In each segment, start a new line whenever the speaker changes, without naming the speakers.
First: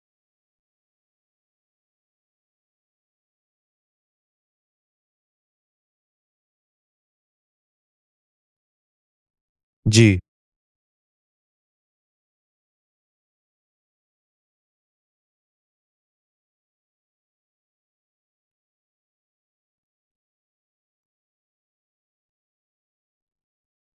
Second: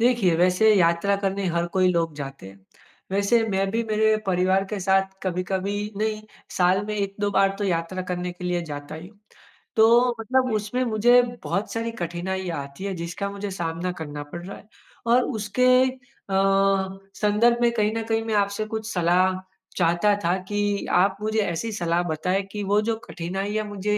देखिए, वैसे यात्रा करने हर कोई लोग जाते हैं। वैसे मैं भी मेरे परिवार के साथ कभी-कभी नहीं साल में 1-2 बार तो यात्रा करने के लिए जाता ही हूँ। तो
जी।
मतलब उसमें मुझे बहुत सारी कठिनाइयाँ आती हैं, जिसका मुझे सामना करना पड़ रहा है। और उसके अ, संदर्भ में कहीं न कहीं मैं आपसे कुछ सलाह चाहता था कि, आप मुझे ऐसी सलाह बताएँ कि वो जो कठिनाइयाँ मुझे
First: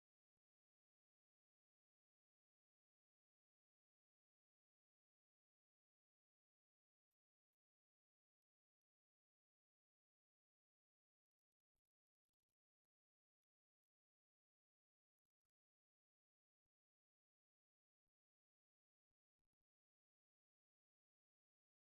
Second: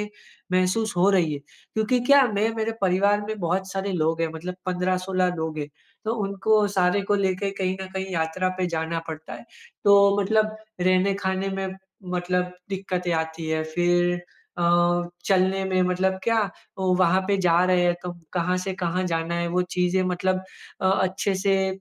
महसूस हो रही है क्योंकि क्या मैं मेरे परिवार में बहुत सारे लोग हैं, मतलब 15-16 लोग हैं, तो उनको सारे को लेके कहीं न कहीं यात्रा पे जाना पड़ता है। तो मतलब रहने खाने में मतलब दिक्कतें आती हैं फिर अ, चलने में मतलब क्या ओ, वहाँ पे जा रहे हैं तो कहाँ से कहाँ जाना है? वो चीज़ें मतलब अ, अच्छे से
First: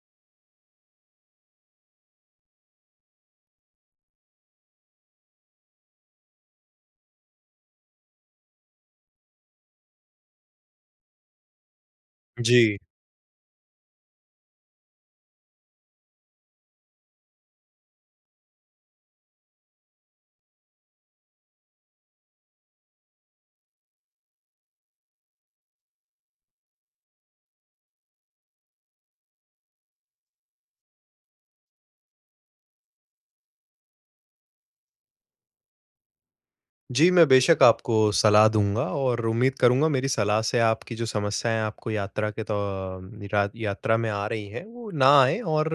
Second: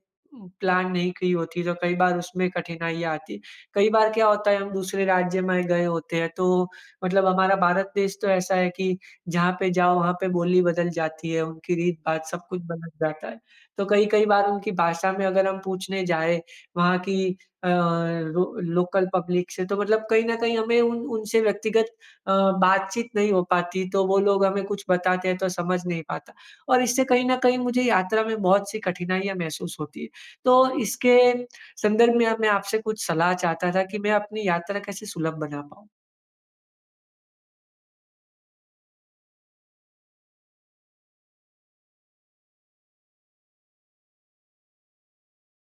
प्लान नहीं की होती तो कई बार उसमें कठिनाइयाँ आती। कई बार क्या होता है हम दूसरे राज्य में गए होते हैं तो, मतलब हमारा भारत देश तो ऐसा है कि, जहाँ पे जाओ वहाँ पे बोली बदल जाती है, उनकी रीत, बात, सब कुछ
जी।
बदल जाता है। तो कई, कई बार उनकी भाषा में अगर हम पूछने जाएँ, वहाँ की अ, लो लोकल पब्लिक से तो मतलब कहीं न कहीं हमें उन उनसे व्यक्तिगत अ, बातचीत नहीं हो पाती, तो वो लोग हमें कुछ बताते हैं तो समझ नहीं पाता। और इससे कहीं न कहीं मुझे यात्रा में बहुत सी कठिनाइयाँ महसूस होती है। तो इसके संदर्भ में अब मैं आपसे कुछ सलाह चाहता था, कि मैं अपनी यात्रा कैसे सुलभ बना पाऊँ?
जी। मैं, बेशक आपको सलाह दूँगा, और उम्मीद करूँगा मेरी सलाह से आपकी जो समस्याएँ आपको यात्रा के त रात यात्रा में आ रही हैं, वो ना आएँ और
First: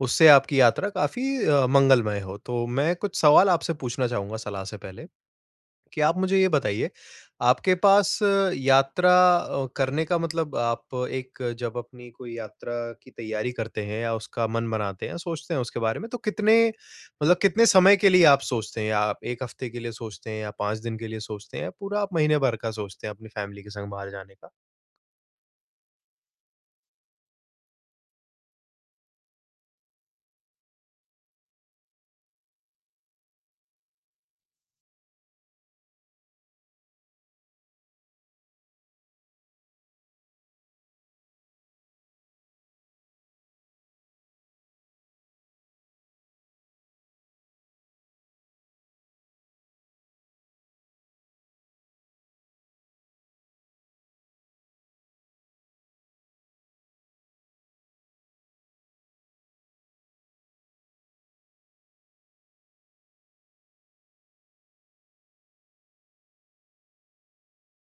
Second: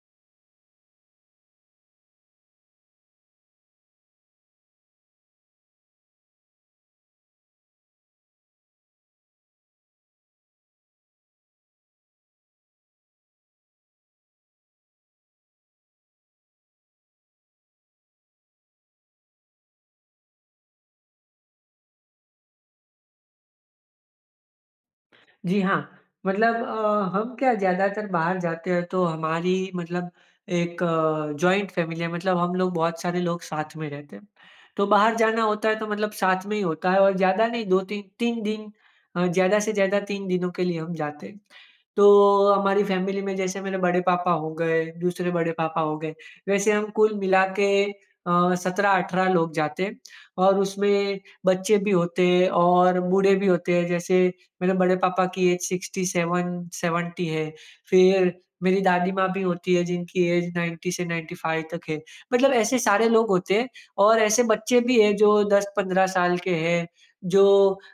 उससे आपकी यात्रा काफी अ, मंगलमय हो। तो मैं कुछ सवाल आपसे पूछना चाहूँगा सलाह से पहले, कि आप मुझे ये बताइए, आपके पास यात्रा अ, करने का मतलब आप एक जब अपनी कोई यात्रा की तैयारी करते हैं या उसका मन बनाते हैं, सोचते हैं उसके बारे में, तो कितने मतलब कितने समय के लिए आप सोचते हैं? या आप 1 हफ़्ते के लिए सोचते हैं या 5 दिन के लिए सोचते हैं या पूरा आप महीने भर का सोचते हैं अपनी फ़ैमिली के संग बाहर जाने का?
जी, हाँ। मतलब अ, हम क्या ज़्यादातर बाहर जाते हैं, तो हमारी मतलब एक जॉइंट फ़ैमिली है, मतलब हम लोग बहुत सारे लोग साथ में रहते हैं। तो बाहर जाना होता है, तो मतलब साथ में ही होता है और ज़्यादा नहीं 2-3, 3 दिन अ, ज़्यादा से ज़्यादा 3 दिनों के लिए हम जाते हैं। तो हमारी फ़ैमिली में जैसे मेरे बड़े पापा हो गए, दूसरे बड़े पापा हो गए, वैसे हम कुल मिला के अ, 17-18 लोग जाते हैं, और उसमें बच्चे भी होते हैं और बूढ़े भी होते हैं। जैसे मेरे बड़े पापा की ऐज 67–70 है, फिर मेरी दादी माँ भी होती है, जिनकी ऐज 90 से 95 तक है। मतलब ऐसे सारे लोग होते हैं और ऐसे बच्चे भी हैं, जो 10-15 साल के हैं। जो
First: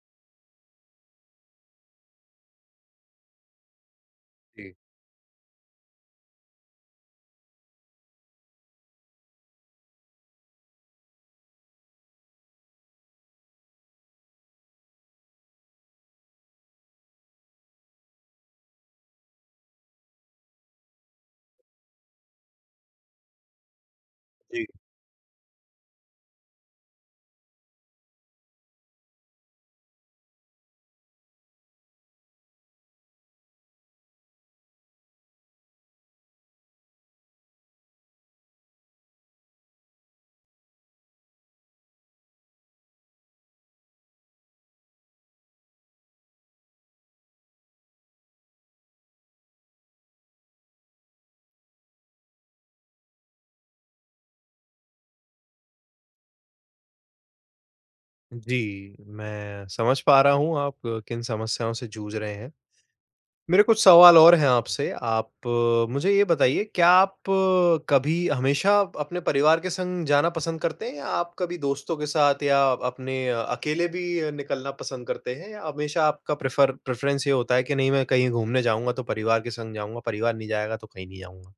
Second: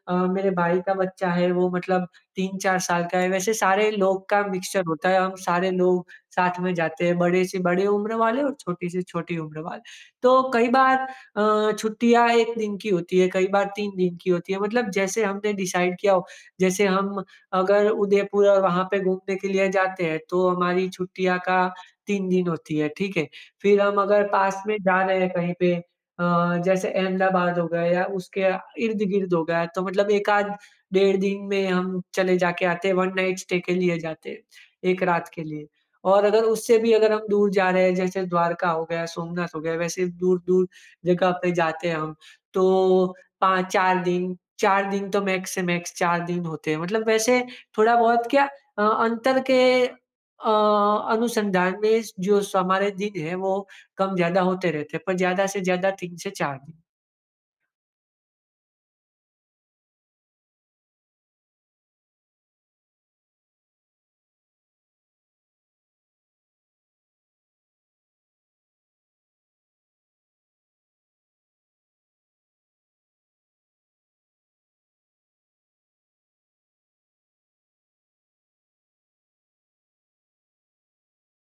अ, मेरे भाई का बच्चा है, वो मतलब 3-4 साल का है। वैसे सारे लोग का
जी।
मिक्सचर होता है, हम सारे लोग साथ में जाते हैं, बड़े से बड़े उम्र वाले और छोटी से छोटी उम्र वाले। तो कई बार अ, छुट्टियाँ 1 दिन की होती है, कई बार 3 दिन की होती हैं, मतलब जैसे हमने डिसाइड किया हो। जैसे हम अगर उदयपुर और वहाँ पे घूमने के लिए जाते हैं, तो हमारी छुट्टियाँ का 3 दिन होती हैं, ठीक है। फिर हम अगर पास
जी।
में जा रहे हैं कहीं पे अ, जैसे अहमदाबाद हो गया या उसके आ इर्द-गिर्द हो गया, तो मतलब 1 आध डेढ़ दिन में हम चले जा के आते हैं। 1 नाइट स्टे के लिए जाते हैं, 1 रात के लिए। और अगर उससे भी अगर हम दूर जा रहे हैं, जैसे द्वारका हो गया, सोमनाथ हो गया, वैसे दूर-दूर जगह पे जाते हैं हम, तो 5-4 दिन, 4 दिन तो मैक्स से मैक्स 4 दिन होते हैं। मतलब वैसे थोड़ा बहुत क्या अ, अंतर के अ, अनुसंधान में जो हमारे दिन हैं, वो कम ज़्यादा होते रहते हैं, पर ज़्यादा से ज़्यादा 3-4 दिन।
जी। मैं समझ पा रहा हूँ, आप किन समस्याओं से जूझ रहे हैं? मेरे कुछ सवाल और है आपसे, आप मुझे ये बताइए, क्या आप कभी हमेशा अपने परिवार के संग जाना पसंद करते हैं? या आप कभी दोस्तों के साथ या अपने अकेले भी निकलना पसंद करते हैं? या हमेशा आपका प्रेफर प्रेफ़रेंस ये होता है कि नहीं मैं कहीं घूमने जाऊँगा तो परिवार के संग जाऊँगा, परिवार नहीं जाएगा तो कहीं नहीं जाऊँगा?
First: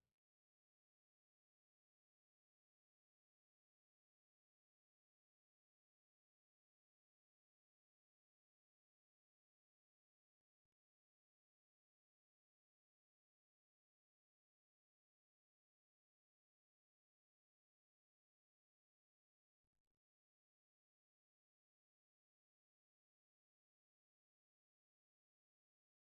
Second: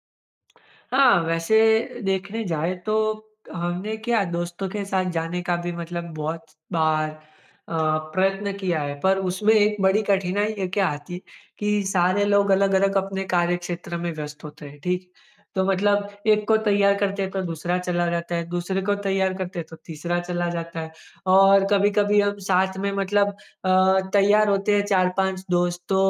हाँ। वैसे देखने जाएँ तो, हमने क्या दोस्तों के साथ जाने का भी मतलब बहुत बार अ, प्रयत्न किया है। पर उसमें एक बड़ी कठिनाई क्या आती है कि सारे लोग अलग-अलग अपने कार्यक्षेत्र में व्यस्त होते हैं। ठीक है? तो मतलब एक को तैयार करते हैं, तो दूसरा चला जाता है। दूसरे को तैयार करते हैं, तो तीसरा चला जाता है। और कभी-कभी हम साथ में मतलब अ, तैयार होते हैं 4-5 दोस्त तो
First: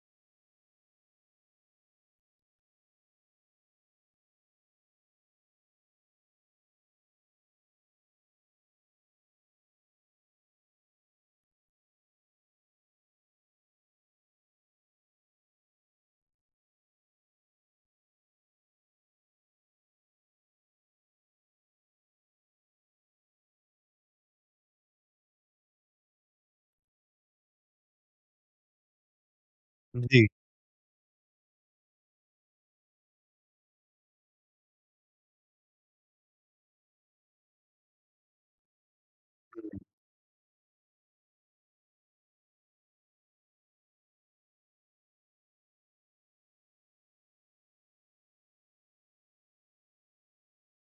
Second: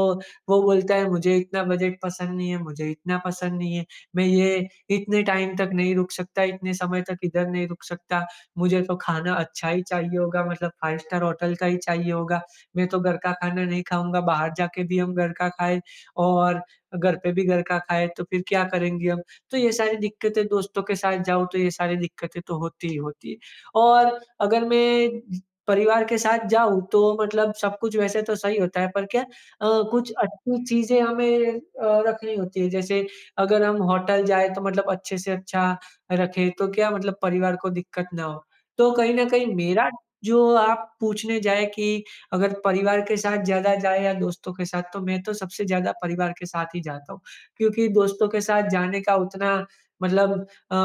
वो बोलता है मुझे इतना बजट पसंद नहीं है मुझे इतना पसंद नहीं है। मैं ये इतने टाइम तक नहीं रुक सकता इतने समय तक इधर नहीं रुक सकता, मुझे तो खाना अच्छा ही चाहिए होगा, मतलब 5 स्टार होटल का ही चाहिए होगा। मैं तो घर का खाना नहीं खाऊँगा, बाहर जाके भी हम घर का खाएँ और घर पे भी घर का खाएँ तो फिर क्या करेंगे हम? तो ये सारी दिक्कतें, दोस्तों के साथ जाऊँ, तो ये सारी दिक्कतें तो होती ही होती है। और अगर मैं परिवार के साथ जाऊँ, तो मतलब सब कुछ वैसे तो सही होता है, पर क्या अ, कुछ
जी।
अच्छी चीज़ें हमें अ, रखनी होती है। जैसे अगर हम होटल जाएँ तो मतलब अच्छे से अच्छा रखें, तो क्या मतलब परिवार को दिक्कत ना हो। तो कहीं ना कहीं
[unintelligible]
मेरा जो आप पूछने जाएँ कि अगर परिवार के साथ ज़्यादा जाएँ या दोस्तों के साथ? तो मैं तो सबसे ज़्यादा परिवार के साथ ही जाता हूँ, क्योंकि दोस्तों के साथ जाने का उतना मतलब अ,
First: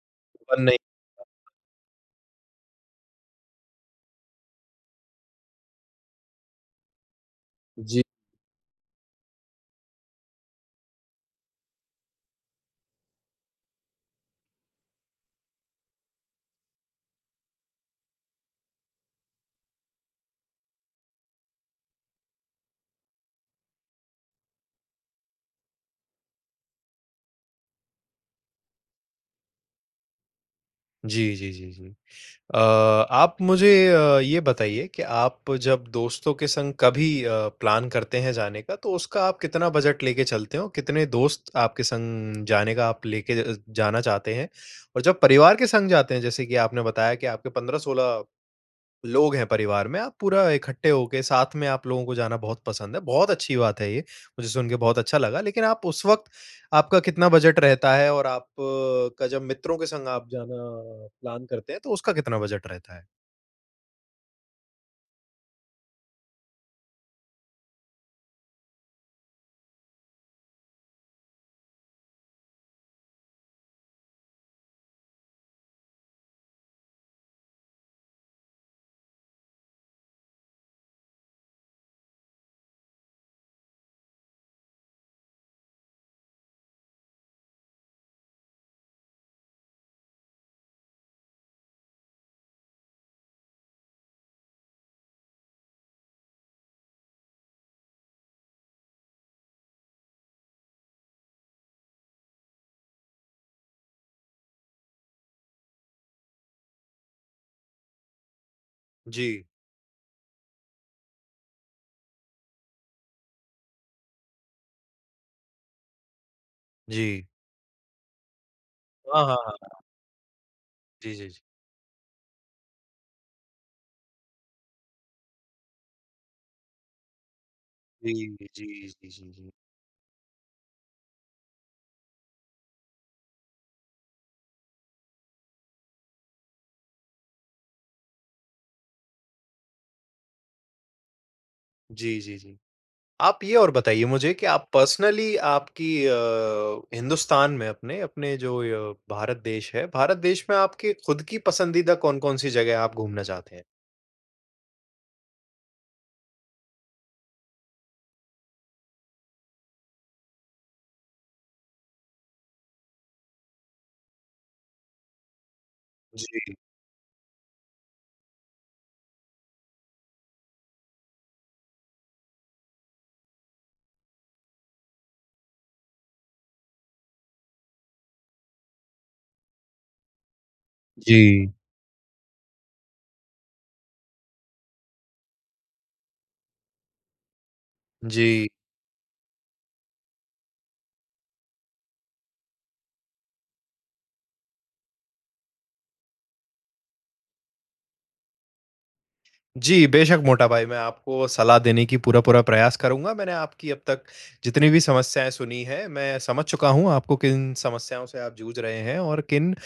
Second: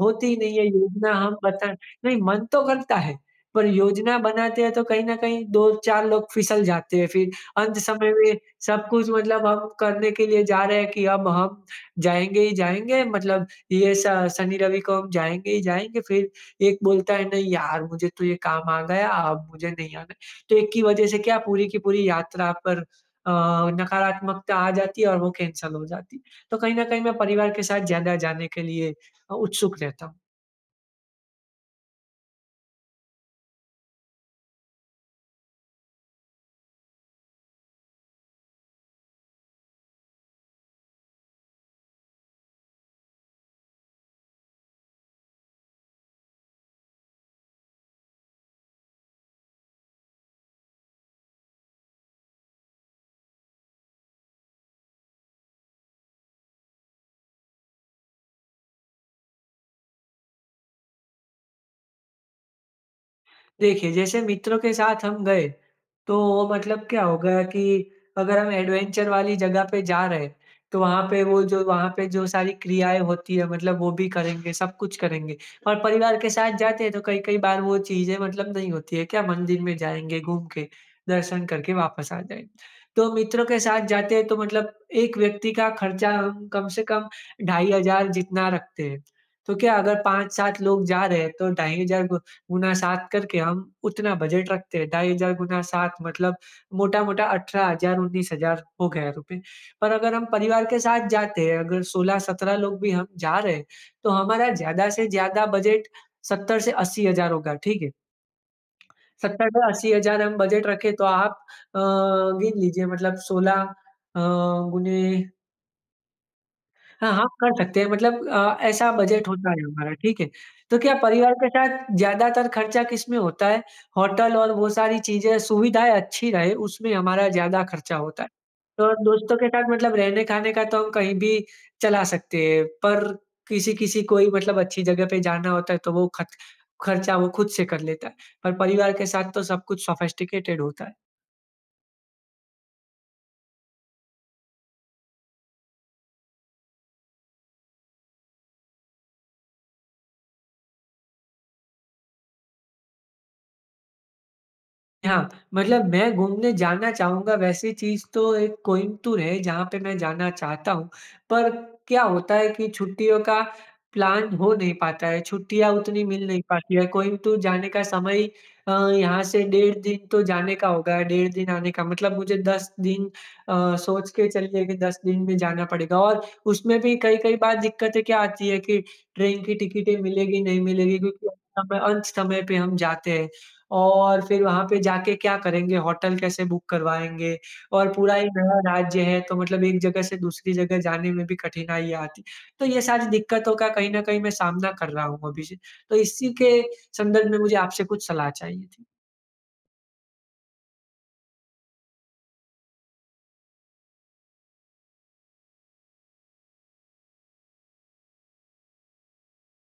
होती ही नहीं है
बंदे
योजना हम पता नहीं मन तो करता है, पर योजना बनाते हैं, तो कहीं ना कहीं 2-4 लोग फिसल जाते हैं, फिर अंत
जी।
समय में सब कुछ मतलब हम करने के लिए जा रहे हैं कि अब हम जाएँगे ही जाएँगे मतलब ये श शनी रवि को हम जाएँगे ही जाएँगे, फिर एक बोलता है, "नहीं यार मुझे तो ये काम आ गया, अब मुझे नहीं आना है।" तो एक की वज़ह से क्या पूरी की पूरी यात्रा पर अ, नकारात्मकता आ जाती है और वो कैंसल हो जाती है। तो कहीं ना कहीं मैं परिवार के साथ ज़्यादा जाने के लिए अ, उत्सुक रहता हूँ।
जी, जी, जी, जी। अ, आप मुझे अ, ये बताइए कि आप जब दोस्तों के संग कभी अ, प्लान करते हैं जाने का, तो उसका आप कितना बजट लेके चलते हो? कितने दोस्त आपके संग जाने का आप लेके ज अ ज जाना चाहते हैं? और जब परिवार के संग जाते हैं, जैसे कि आपने बताया कि आपके 15-16 लोग हैं परिवार में। आप पूरा इकट्ठे होके साथ में आप लोगों को जाना बहुत पसंद है, बहुत अच्छी बात है ये, मुझे सुनके बहुत अच्छा लगा। लेकिन आप उस वक़्त आपका कितना बजट रहता है? और आप का जब मित्रों के संग आप जाना प्लान करते हैं तो उसका कितना बजट रहता है?
देखिए, जैसे मित्रों के साथ हम गए, तो वो मतलब क्या होगा कि अगर हम एडवेंचर वाली जगह पे जा रहे हैं, तो वहाँ पे वो जो वहाँ पे जो सारी क्रियाएँ होती है, मतलब वो भी करेंगे, सब कुछ करेंगे। और परिवार के साथ जाते हैं तो कई, कई बार वो चीज़ें मतलब नहीं होती है, क्या मंदिर में जाएँगे, घूम के, दर्शन करके, वापस आ जाएँगे। तो मित्रों के साथ जाते हैं तो मतलब एक व्यक्ति का खर्चा कम से कम ढाई हज़ार जितना रखते हैं, तो क्या अगर 5-7 लोग जा रहे हैं तो ढाई हज़ार गु गुना 7 करके हम उतना बजट रखते हैं, ढाई हज़ार गुना 7 मतलब मोटा-मोटा 18 हज़ार 19 हज़ार हो गया रुपए। पर अगर हम परिवार के साथ जाते हैं, अगर 16-17 लोग भी हम जा रहे हैं, तो हमारा ज़्यादा से ज़्यादा बजट 70,000 से 80,000 होगा। ठीक है?
जी।
70 टू 80 हज़ार हम बजट रखें तो आप अ, गिन लीजिए। मतलब 16 अ, गुने हाँ,
जी।
आप कर सकते हैं। मतलब अ, ऐसा
हाँ,
बजट
हाँ,
होता है
हाँ।
हमारा, ठीक है। तो क्या
जी, जी,
परिवार
जी।
के साथ ज़्यादातर खर्चा किसमें होता है, होटल और वो सारी चीज़ें, सुविधाएँ अच्छी रहे, उसमें हमारा ज़्यादा खर्चा
जी,
होता है।
जी, जी,
और
जी, जी,
दोस्तों के
जी।
साथ मतलब रहने खाने का तो हम कहीं भी चला सकते हैं पर, किसी-किसी को ही मतलब अच्छी जगह पे जाना होता है तो वो खच खर्चा वो खुद से कर लेता है, पर परिवार के साथ तो सब कुछ सोफिस्टिकेटेड होता है।
जी, जी, जी। आप ये और बताइए मुझे की आप पर्सनली आपकी अ, हिंदुस्तान में अपने, अपने जो अ, भारत देश है। भारत देश में आपके खुद की पसंदीदा कौन-कौन सी जगह आप घूमना चाहते हैं?
हाँ, मतलब मैं घूमने जाना चाहूँगा वैसी चीज़ तो एक कोइम्बतूर है, जहाँ पे मैं जाना चाहता हूँ। पर क्या होता है कि छुट्टियों का प्लान हो नहीं पाता है, छुट्टियाँ उतनी मिल नहीं
जी।
पाती हैं। कोइम्बतूर जाने का समय ही अ, यहाँ से डेढ़ दिन तो जाने का होगा, डेढ़ दिन आने का, मतलब मुझे 10 दिन अ, सोच के चलिए कि 10 दिन में जाना पड़ेगा। और उसमें भी कई-कई बार दिक्कतें क्या आती है कि ट्रेन की टिकटें मिलेगी, नहीं मिलेगी? क्योंकि
जी।
हम अंत समय पे हम जाते हैं, और फिर वहाँ पे जा के क्या करेंगे? होटल कैसे बुक करवाएँगे? और पूरा एक
जी।
नया राज्य है, तो मतलब एक जगह से दूसरी जगह जाने में भी कठिनाइयाँ आती है। तो ये सारी दिक्कतों का कहीं ना कहीं मैं सामना कर रहा हूँ अभी से, तो इसी के संदर्भ में, मुझे आपसे कुछ सलाह चाहिए थी?
जी, बेशक मोटा भाई, मैं आपको सलाह देने की पूरा-पूरा प्रयास करूँगा। मैंने आपकी अब तक जितनी भी समस्याएँ सुनी हैं, मैं समझ चुका हूँ आपको किन समस्याओं से आप जूझ रहे हैं और किन अ,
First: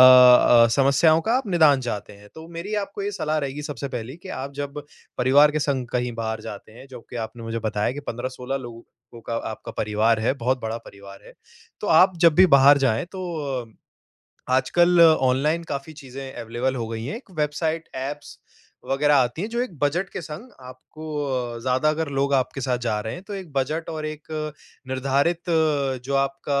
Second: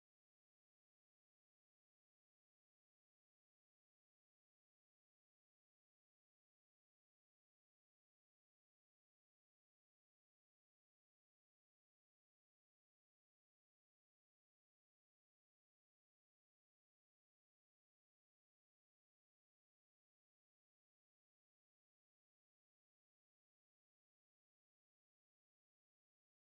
अ, समस्याओं का आप निदान चाहते हैं। तो मेरी आपको ये सलाह रहेगी, सबसे पहली, कि आप जब परिवार के संग कहीं बाहर जाते हैं, जो कि आपने मुझे बताया कि 15-16 लोगों को का आपका परिवार है, बहुत बड़ा परिवार है। तो आप जब भी बाहर जाएँ तो अ, आजकल ऑनलाइन काफ़ी चीज़ें अवेलेबल हो गई हैं। एक वेबसाइट, ऐप्स वग़ैरह आती हैं, जो एक बजट के संग, आपको अ, ज़्यादा अगर लोग आपके साथ जा रहे हैं, तो एक बजट और एक निर्धारित अ, जो आपका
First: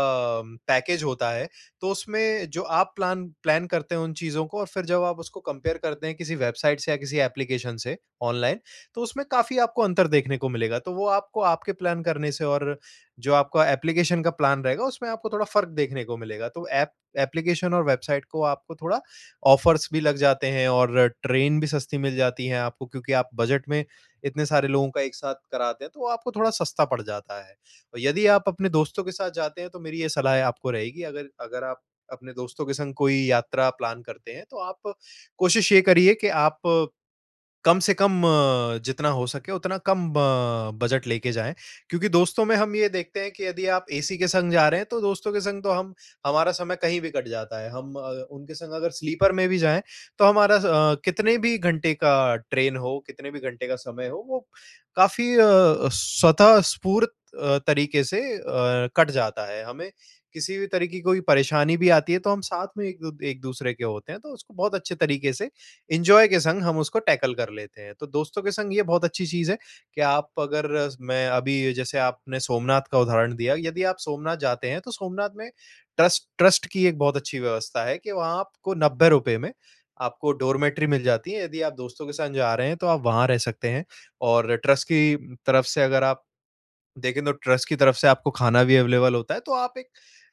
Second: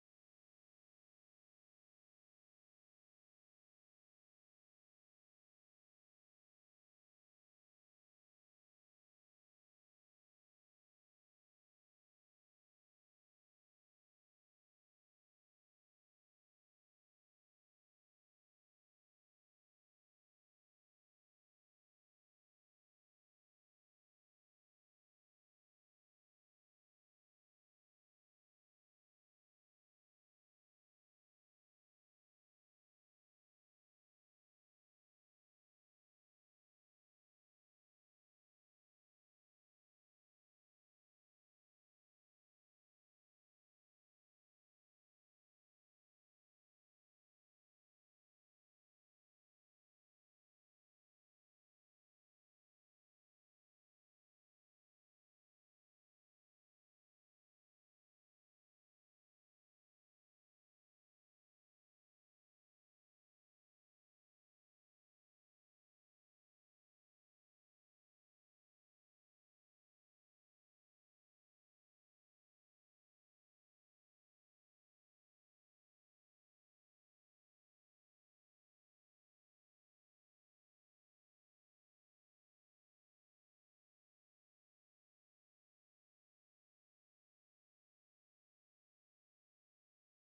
पैकेज होता है, तो उसमें जो आप प्लान प्लैन करते हो उन चीज़ों को, और फिर जब आप उसको कंपेयर करते हैं किसी वेबसाइट से या किसी एप्लिकेशन से ऑनलाइन, तो उसमें काफ़ी आपको अंतर देखने को मिलेगा। तो वो आपको आपके प्लान करने से और जो आपका एप्लिकेशन का प्लान रहेगा, उसमें आपको थोड़ा फ़र्क़ देखने को मिलेगा। तो ऐप एप्लिकेशन और वेबसाइट को आपको थोड़ा ऑफ़र्स भी लग जाते हैं, और ट्रेन भी सस्ती मिल जाती है आपको, क्योंकि आप बजट में इतने सारे लोगों का एक साथ कराते हैं, तो आपको थोड़ा सस्ता पड़ जाता है। यदि आप अपने दोस्तों के साथ जाते हैं, तो मेरी ये सलाहे आपको रहेगी, अगर अगर आप अपने दोस्तों के संग कोई यात्रा प्लान करते हैं, तो आप कोशिश ये करिए कि आप कम से कम, अ, जितना हो सके, उतना कम अ, बजट लेके जाएँ। क्योंकि दोस्तों में हम ये देखते हैं कि यदि आप एसी के संग जा रहे हैं, तो दोस्तों के संग तो हम हमारा समय कहीं भी कट जाता है। हम अ, उनके संग अगर स्लीपर में भी जाएँ, तो हमारा अ, कितने भी घंटे का ट्रेन हो, कितने भी घंटे का समय हो, वो काफ़ी अ, स्वतःस्फूर्त तरीक़े से अ, कट जाता है। हमें किसी भी तरह की कोई परेशानी भी आती है, तो हम साथ में एक-दू एक-दूसरे के होते हैं, तो उसको बहुत अच्छे तरीक़े से, एंजॉय के संग, हम टैकल कर लेते हैं। तो दोस्तों के संग ये बहुत अच्छी चीज़ है कि आप अगर मैं अभी जैसे आपने सोमनाथ का उदाहरण दिया। यदि आप सोमनाथ जाते हैं, तो सोमनाथ में ट्रस्ट ट्रस्ट की एक बहुत अच्छी व्यवस्था है कि वहाँ आपको ₹90 में आपको डॉरमिटरी मिल जाती है। यदि आप दोस्तों के संग जा रहे हैं, तो आप वहाँ रह सकते हैं। और ट्रस्ट की तरफ़ से अगर आप देखें तो ट्रस्ट की तरफ़ से आपको खाना भी अवेलेबल होता है, तो आप एक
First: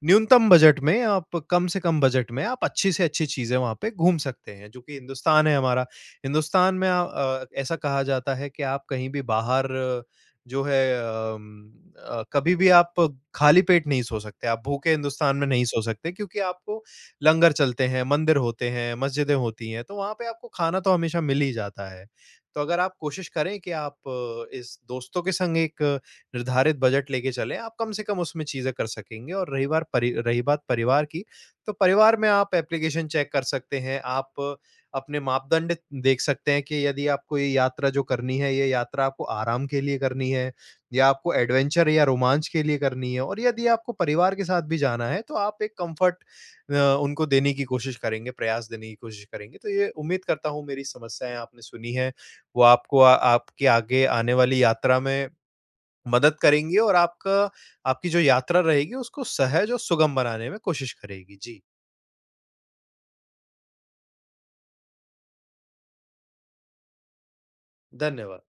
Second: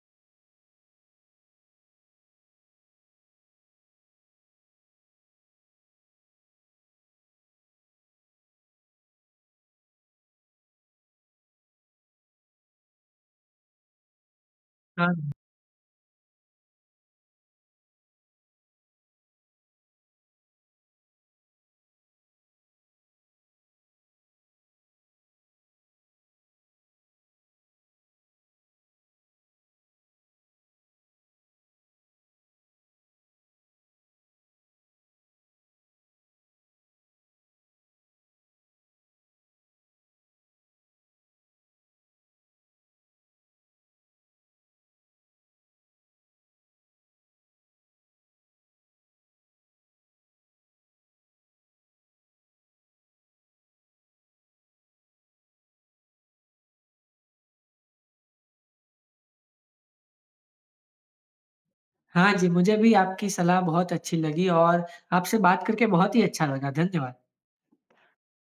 न्यूनतम बजट में, आप कम से कम बजट में, आप अच्छी से अच्छी चीज़ें वहाँ पे घूम सकते हैं। जो कि हिंदुस्तान है हमारा, हिंदुस्तान में आ अ, ऐसा कहा जाता है कि आप कहीं भी बाहर जो हैं उम, अ, कभी भी आप खाली पेट नहीं सो सकते, आप भूखे
हाँ।
हिंदुस्तान में नहीं सो सकते, क्योंकि आपको लंगर चलते हैं, मंदिर होते हैं, मस्जिदें होती हैं, तो वहाँ पे आपको खाना तो हमेशा मिल ही जाता है। तो अगर आप कोशिश करें कि आप इस दोस्तों के संग एक निर्धारित बजट लेके चलें, आप कम से कम उसमें चीज़ें कर सकेंगे। और रही बार परि रही बात परिवार की तो परिवार में आप एप्लिकेशन चेक कर सकते हैं। आप अपने मापदंड देख सकते हैं कि यदि आपको ये यात्रा जो करनी है, ये यात्रा आपको आराम के लिए करनी है या आपको एडवेंचर या रोमांच के लिए करनी है। और यदि आपको परिवार के साथ भी जाना है, तो आप एक कम्फ़र्ट अ, उनको देने की कोशिश करेंगे, प्रयास देने की कोशिश करेंगे। तो ये उम्मीद करता हूँ, मेरी समस्याएँ आपने सुनी है, वो आपको आ आपकी आगे आने वाली यात्रा में मदद करेंगी, और आपका आपकी जो यात्रा रहेगी, उसको सहज और सुगम बनाने में कोशिश करेगी। जी।
हाँ जी, मुझे भी आपकी सलाह बहुत अच्छी लगी और आपसे बात करके बहुत ही अच्छा लगा। धन्यवाद।
धन्यवाद।